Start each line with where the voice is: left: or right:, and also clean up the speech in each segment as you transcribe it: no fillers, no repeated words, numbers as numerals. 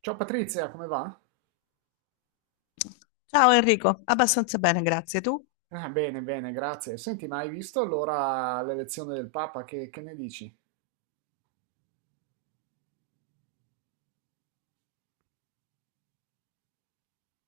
right: Ciao Patrizia, come va?
left: Ciao Enrico, abbastanza bene, grazie. Tu?
right: Ah, bene, bene, grazie. Senti, ma hai visto allora l'elezione del Papa? Che ne dici?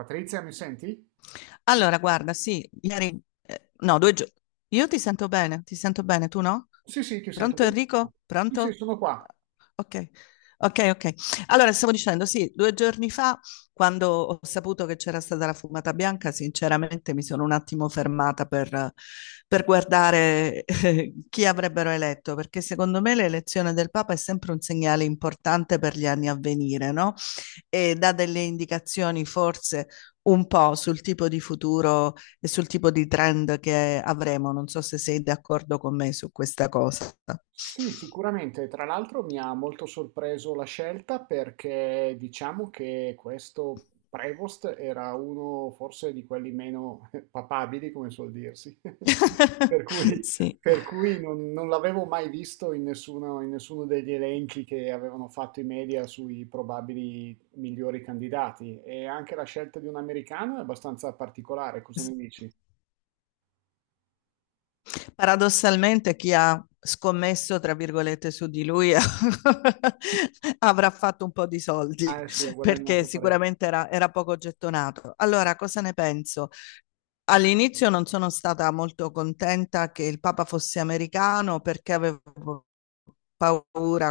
right: Patrizia, mi senti?
left: Allora, guarda, sì, ieri, no, due giorni. Io ti sento bene, tu no?
right: Sì, sì, ti sento
left: Pronto
right: benissimo.
left: Enrico?
right: Sì, sì,
left: Pronto?
right: sono qua.
left: Ok, ok, ok. Allora, stavo dicendo, sì, due giorni fa, quando ho saputo che c'era stata la fumata bianca, sinceramente mi sono un attimo fermata per guardare chi avrebbero eletto, perché secondo me l'elezione del Papa è sempre un segnale importante per gli anni a venire, no? E dà delle indicazioni forse un po' sul tipo di futuro e sul tipo di trend che avremo, non so se sei d'accordo con me su questa cosa.
right: Sì, sicuramente. Tra l'altro mi ha molto sorpreso la scelta perché diciamo che questo Prevost era uno forse di quelli meno papabili, come suol dirsi. Per cui,
left: Sì.
right: per cui non l'avevo mai visto in nessuno degli elenchi che avevano fatto i media sui probabili migliori candidati. E anche la scelta di un americano è abbastanza particolare, cosa ne dici?
left: Paradossalmente chi ha scommesso, tra virgolette, su di lui avrà fatto un po' di soldi
right: Ah, sì, ha
left: perché
right: guadagnato parecchio.
left: sicuramente era poco gettonato. Allora, cosa ne penso? All'inizio non sono stata molto contenta che il Papa fosse americano perché avevo paura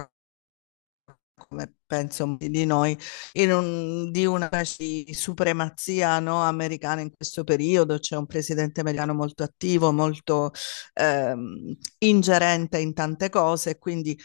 left: come penso molti di noi, di una specie di supremazia, no, americana in questo periodo. C'è un presidente americano molto attivo, molto ingerente in tante cose, e quindi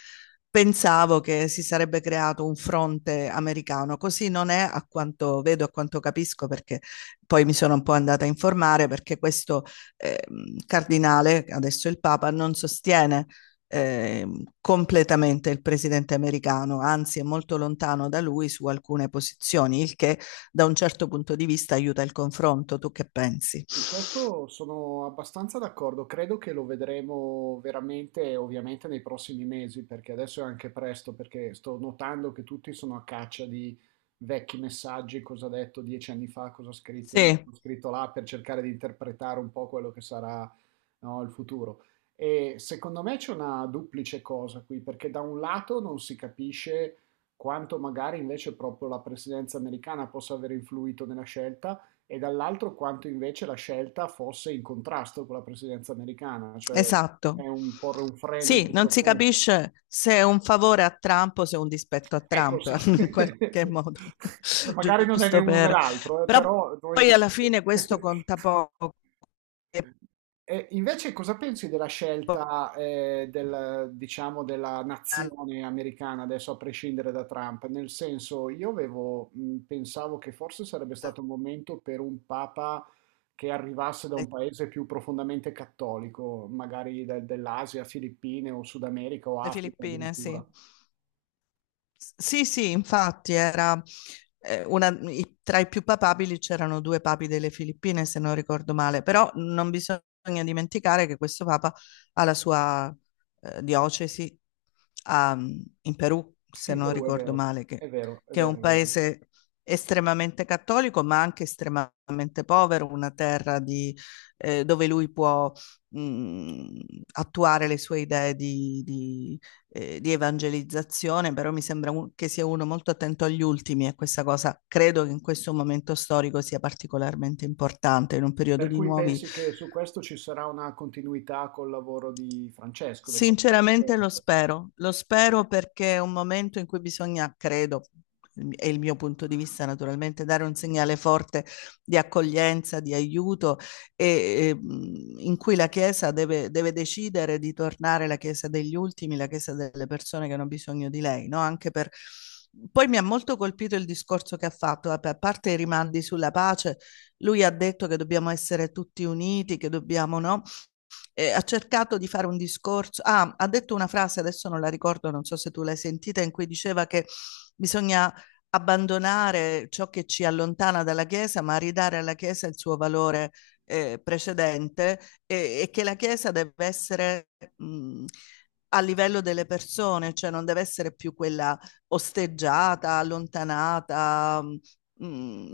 left: pensavo che si sarebbe creato un fronte americano. Così non è, a quanto vedo, a quanto capisco, perché poi mi sono un po' andata a informare, perché questo cardinale, adesso il Papa, non sostiene eh, completamente il presidente americano, anzi è molto lontano da lui su alcune posizioni, il che da un certo punto di vista aiuta il confronto. Tu che pensi?
right: Sì, questo sono abbastanza d'accordo, credo che lo vedremo veramente, ovviamente, nei prossimi mesi, perché adesso è anche presto, perché sto notando che tutti sono a caccia di vecchi messaggi, cosa ha detto 10 anni fa, cosa ha scritto lì,
left: Sì,
right: cosa ha scritto là, per cercare di interpretare un po' quello che sarà, no, il futuro. E secondo me c'è una duplice cosa qui, perché da un lato non si capisce quanto magari invece proprio la presidenza americana possa aver influito nella scelta e dall'altro quanto invece la scelta fosse in contrasto con la presidenza americana, cioè
left: esatto.
right: è un porre un freno in
left: Sì, non
right: questo
left: si
right: senso.
left: capisce se è un favore a Trump o se è un dispetto a
right: Ecco
left: Trump,
right: sì,
left: in qualche modo,
right: magari non è né
left: giusto
right: uno né
left: per.
right: l'altro,
left: Però
right: però noi...
left: poi alla fine questo conta poco.
right: E invece cosa pensi della scelta, del, diciamo, della
left: Le
right: nazione americana adesso a prescindere da Trump? Nel senso, io avevo, pensavo che forse sarebbe stato un momento per un papa che arrivasse da un paese più profondamente cattolico, magari dell'Asia, Filippine o Sud America o Africa
left: Filippine, sì.
right: addirittura.
left: Sì, sì, infatti era tra i più papabili c'erano due papi delle Filippine, se non ricordo male, però non bisogna dimenticare che questo papa ha la sua diocesi a- in Perù, se
right: In
left: non
right: Perù, è
left: ricordo
right: vero,
left: male, che,
right: è vero, è
left: che è
right: vero,
left: un
right: è vero.
left: paese estremamente cattolico, ma anche estremamente povero, una terra di, dove lui può mh, attuare le sue idee di evangelizzazione, però mi sembra che sia uno molto attento agli ultimi e questa cosa credo che in questo momento storico sia particolarmente importante, in un periodo
right: Per
left: di
right: cui
left: nuovi.
right: pensi che su questo ci sarà una continuità col lavoro di Francesco, del Papa
left: Sinceramente
right: Francesco?
left: lo spero perché è un momento in cui bisogna, credo, è il mio punto di vista naturalmente, dare un segnale forte di accoglienza, di aiuto e, in cui la Chiesa deve decidere di tornare la Chiesa degli ultimi, la Chiesa delle persone che hanno bisogno di lei, no? Anche per. Poi mi ha molto colpito il discorso che ha fatto, vabbè, a parte i rimandi sulla pace, lui ha detto che dobbiamo essere tutti uniti, che dobbiamo, no? Ha cercato di fare un discorso, ah, ha detto una frase, adesso non la ricordo, non so se tu l'hai sentita, in cui diceva che bisogna abbandonare ciò che ci allontana dalla Chiesa, ma ridare alla Chiesa il suo valore precedente e, che la Chiesa deve essere mh, a livello delle persone, cioè non deve essere più quella osteggiata, allontanata,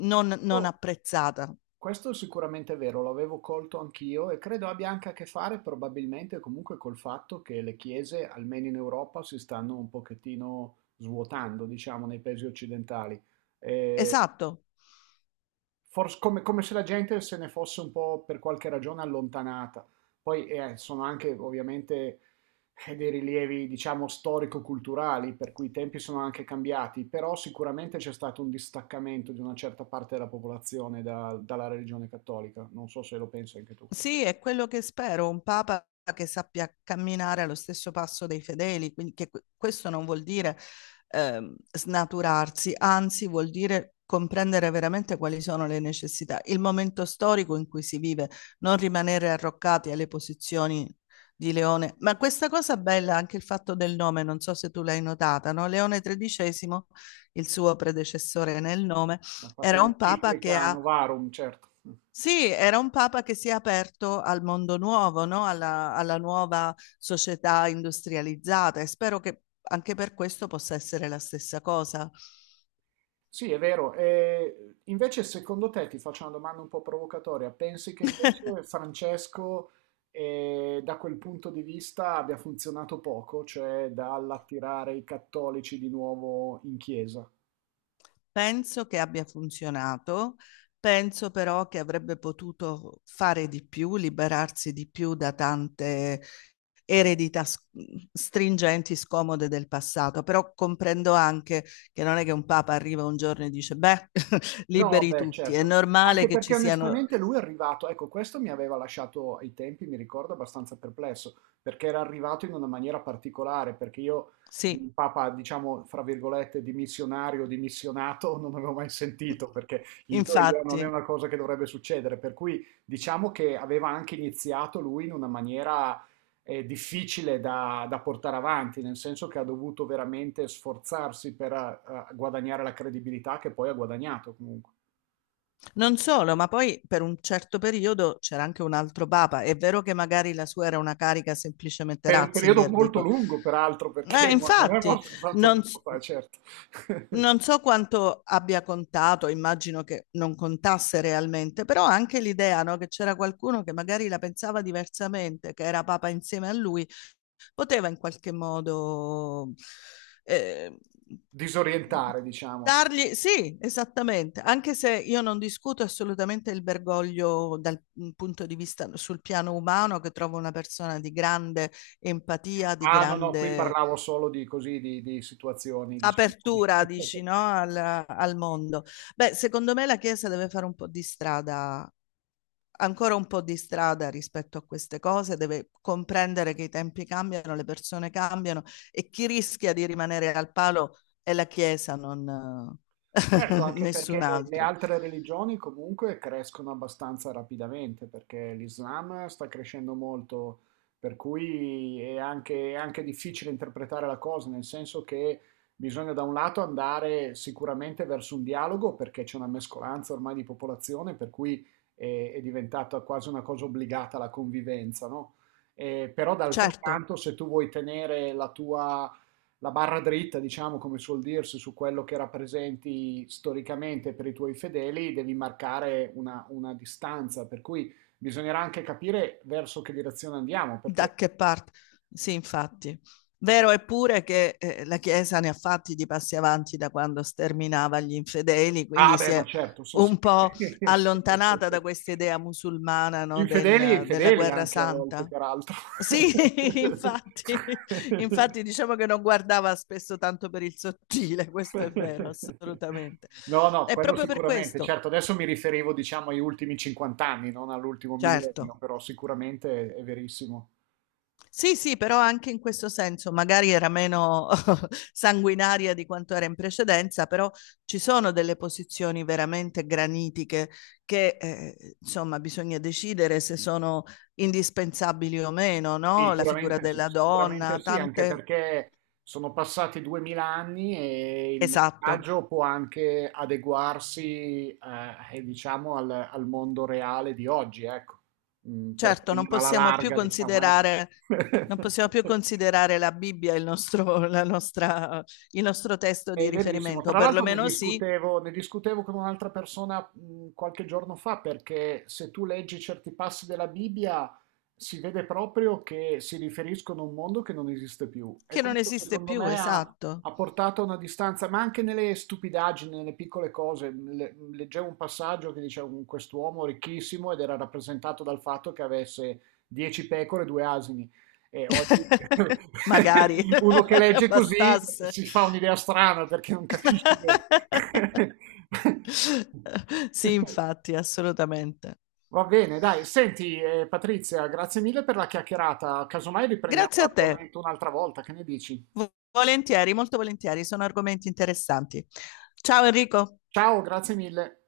left: non
right: Oh,
left: apprezzata.
right: questo sicuramente è sicuramente vero, lo avevo colto anch'io e credo abbia anche a che fare probabilmente comunque col fatto che le chiese, almeno in Europa, si stanno un pochettino svuotando, diciamo, nei paesi occidentali. Eh,
left: Esatto.
right: Forse come se la gente se ne fosse un po' per qualche ragione allontanata. Poi sono anche ovviamente dei rilievi, diciamo, storico-culturali, per cui i tempi sono anche cambiati, però sicuramente c'è stato un distaccamento di una certa parte della popolazione dalla religione cattolica. Non so se lo pensi anche tu.
left: Sì, è quello che spero, un papa che sappia camminare allo stesso passo dei fedeli, quindi che questo non vuol dire snaturarsi, anzi vuol dire comprendere veramente quali sono le necessità, il momento storico in cui si vive, non rimanere arroccati alle posizioni di Leone. Ma questa cosa bella, anche il fatto del nome, non so se tu l'hai notata, no? Leone XIII, il suo predecessore nel nome,
right: Ha fatto
left: era un papa che
right: l'enciclica
left: ha,
right: Novarum, certo.
left: sì, era un papa che si è aperto al mondo nuovo, no? Alla nuova società industrializzata e spero che anche per questo possa essere la stessa cosa.
right: Sì, è vero. E invece, secondo te, ti faccio una domanda un po' provocatoria, pensi che invece Francesco, da quel punto di vista, abbia funzionato poco, cioè dall'attirare i cattolici di nuovo in chiesa?
left: Penso che abbia funzionato, penso però che avrebbe potuto fare di più, liberarsi di più da tante eredità stringenti, scomode del passato, però comprendo anche che non è che un papa arriva un giorno e dice, beh,
right: No,
left: liberi
right: beh,
left: tutti, è
right: certo.
left: normale
right: Anche
left: che ci
right: perché
left: siano.
right: onestamente lui è arrivato, ecco, questo mi aveva lasciato ai tempi, mi ricordo, abbastanza perplesso, perché era arrivato in una maniera particolare, perché io
left: Sì.
right: il Papa, diciamo, fra virgolette, di missionario, di missionato, non avevo mai sentito, perché in teoria non è
left: Infatti,
right: una cosa che dovrebbe succedere, per cui diciamo che aveva anche iniziato lui in una maniera difficile da portare avanti, nel senso che ha dovuto veramente sforzarsi per guadagnare la credibilità che poi ha guadagnato comunque.
left: non solo, ma poi per un certo periodo c'era anche un altro papa. È vero che magari la sua era una carica semplicemente
right: Per un periodo
left: Ratzinger,
right: molto
left: dico.
right: lungo, peraltro, perché non è
left: Infatti,
right: morto tanto
left: non,
right: tempo
left: s-
right: fa, certo.
left: non so quanto abbia contato, immagino che non contasse realmente, però anche l'idea, no, che c'era qualcuno che magari la pensava diversamente, che era papa insieme a lui, poteva in qualche modo eh,
right: Disorientare, diciamo. Sì.
left: dargli, sì, esattamente, anche se io non discuto assolutamente il Bergoglio dal punto di vista sul piano umano, che trovo una persona di grande empatia, di
right: Ah, no, no, qui
left: grande
right: parlavo solo di così, di situazioni, diciamo.
left: apertura, dici, no? al mondo. Beh, secondo me la Chiesa deve fare un po' di strada ancora un po' di strada rispetto a queste cose, deve comprendere che i tempi cambiano, le persone cambiano e chi rischia di rimanere al palo è la Chiesa, non
right: Certo, anche
left: nessun
right: perché le
left: altro.
right: altre religioni comunque crescono abbastanza rapidamente, perché l'Islam sta crescendo molto, per cui è anche difficile interpretare la cosa, nel senso che bisogna da un lato andare sicuramente verso un dialogo, perché c'è una mescolanza ormai di popolazione, per cui è diventata quasi una cosa obbligata la convivenza, no? Però d'altro
left: Certo,
right: canto, se tu vuoi tenere la tua la barra dritta, diciamo come suol dirsi, su quello che rappresenti storicamente per i tuoi fedeli, devi marcare una distanza, per cui bisognerà anche capire verso che direzione andiamo, perché...
left: da che parte? Sì, infatti. Vero è pure che la Chiesa ne ha fatti di passi avanti da quando sterminava gli infedeli,
right: Ah
left: quindi si
right: beh, ma
left: è
right: certo, sì, sì.
left: un po' allontanata da questa idea musulmana no,
right: Infedeli e
left: della
right: infedeli
left: guerra
right: anche a volte,
left: santa,
right: peraltro.
left: sì, infatti, infatti diciamo che non guardava spesso tanto per il sottile, questo è vero, assolutamente.
right: No, no,
left: È
right: quello
left: proprio per
right: sicuramente.
left: questo,
right: Certo, adesso mi riferivo, diciamo, agli ultimi 50 anni, non all'ultimo millennio,
left: certo.
right: però sicuramente è verissimo.
left: Sì, sì, però anche in questo senso, magari era meno sanguinaria di quanto era in precedenza, però ci sono delle posizioni veramente granitiche che, insomma, bisogna decidere se sono indispensabili o meno, no? La figura della
right: Sicuramente
left: donna,
right: sì, anche
left: tante.
right: perché sono passati 2000 anni e il
left: Esatto.
right: messaggio può anche adeguarsi, e diciamo, al, al mondo reale di oggi, ecco, per
left: Certo, non
right: prendere alla
left: possiamo più
right: larga, diciamo, ecco.
left: considerare, non possiamo più considerare la Bibbia il nostro testo
right: È
left: di
right: verissimo.
left: riferimento, o
right: Tra l'altro ne
left: perlomeno sì,
right: discutevo, ne discutevo con un'altra persona qualche giorno fa perché se tu leggi certi passi della Bibbia si vede proprio che si riferiscono a un mondo che non esiste più. E
left: che non
right: questo
left: esiste
right: secondo
left: più,
right: me ha,
left: esatto.
right: ha portato a una distanza, ma anche nelle stupidaggini, nelle piccole cose. Leggevo un passaggio che diceva quest'uomo ricchissimo ed era rappresentato dal fatto che avesse 10 pecore e due asini. E oggi
left: Magari
right: uno che legge così
left: bastasse.
right: si fa un'idea strana perché non capisci che...
left: Sì, infatti, assolutamente.
right: Va bene, dai, senti Patrizia, grazie mille per la chiacchierata. Casomai riprendiamo
left: Grazie a te.
right: l'argomento un'altra volta, che ne dici?
left: Volentieri, molto volentieri, sono argomenti interessanti. Ciao Enrico.
right: Ciao, grazie mille.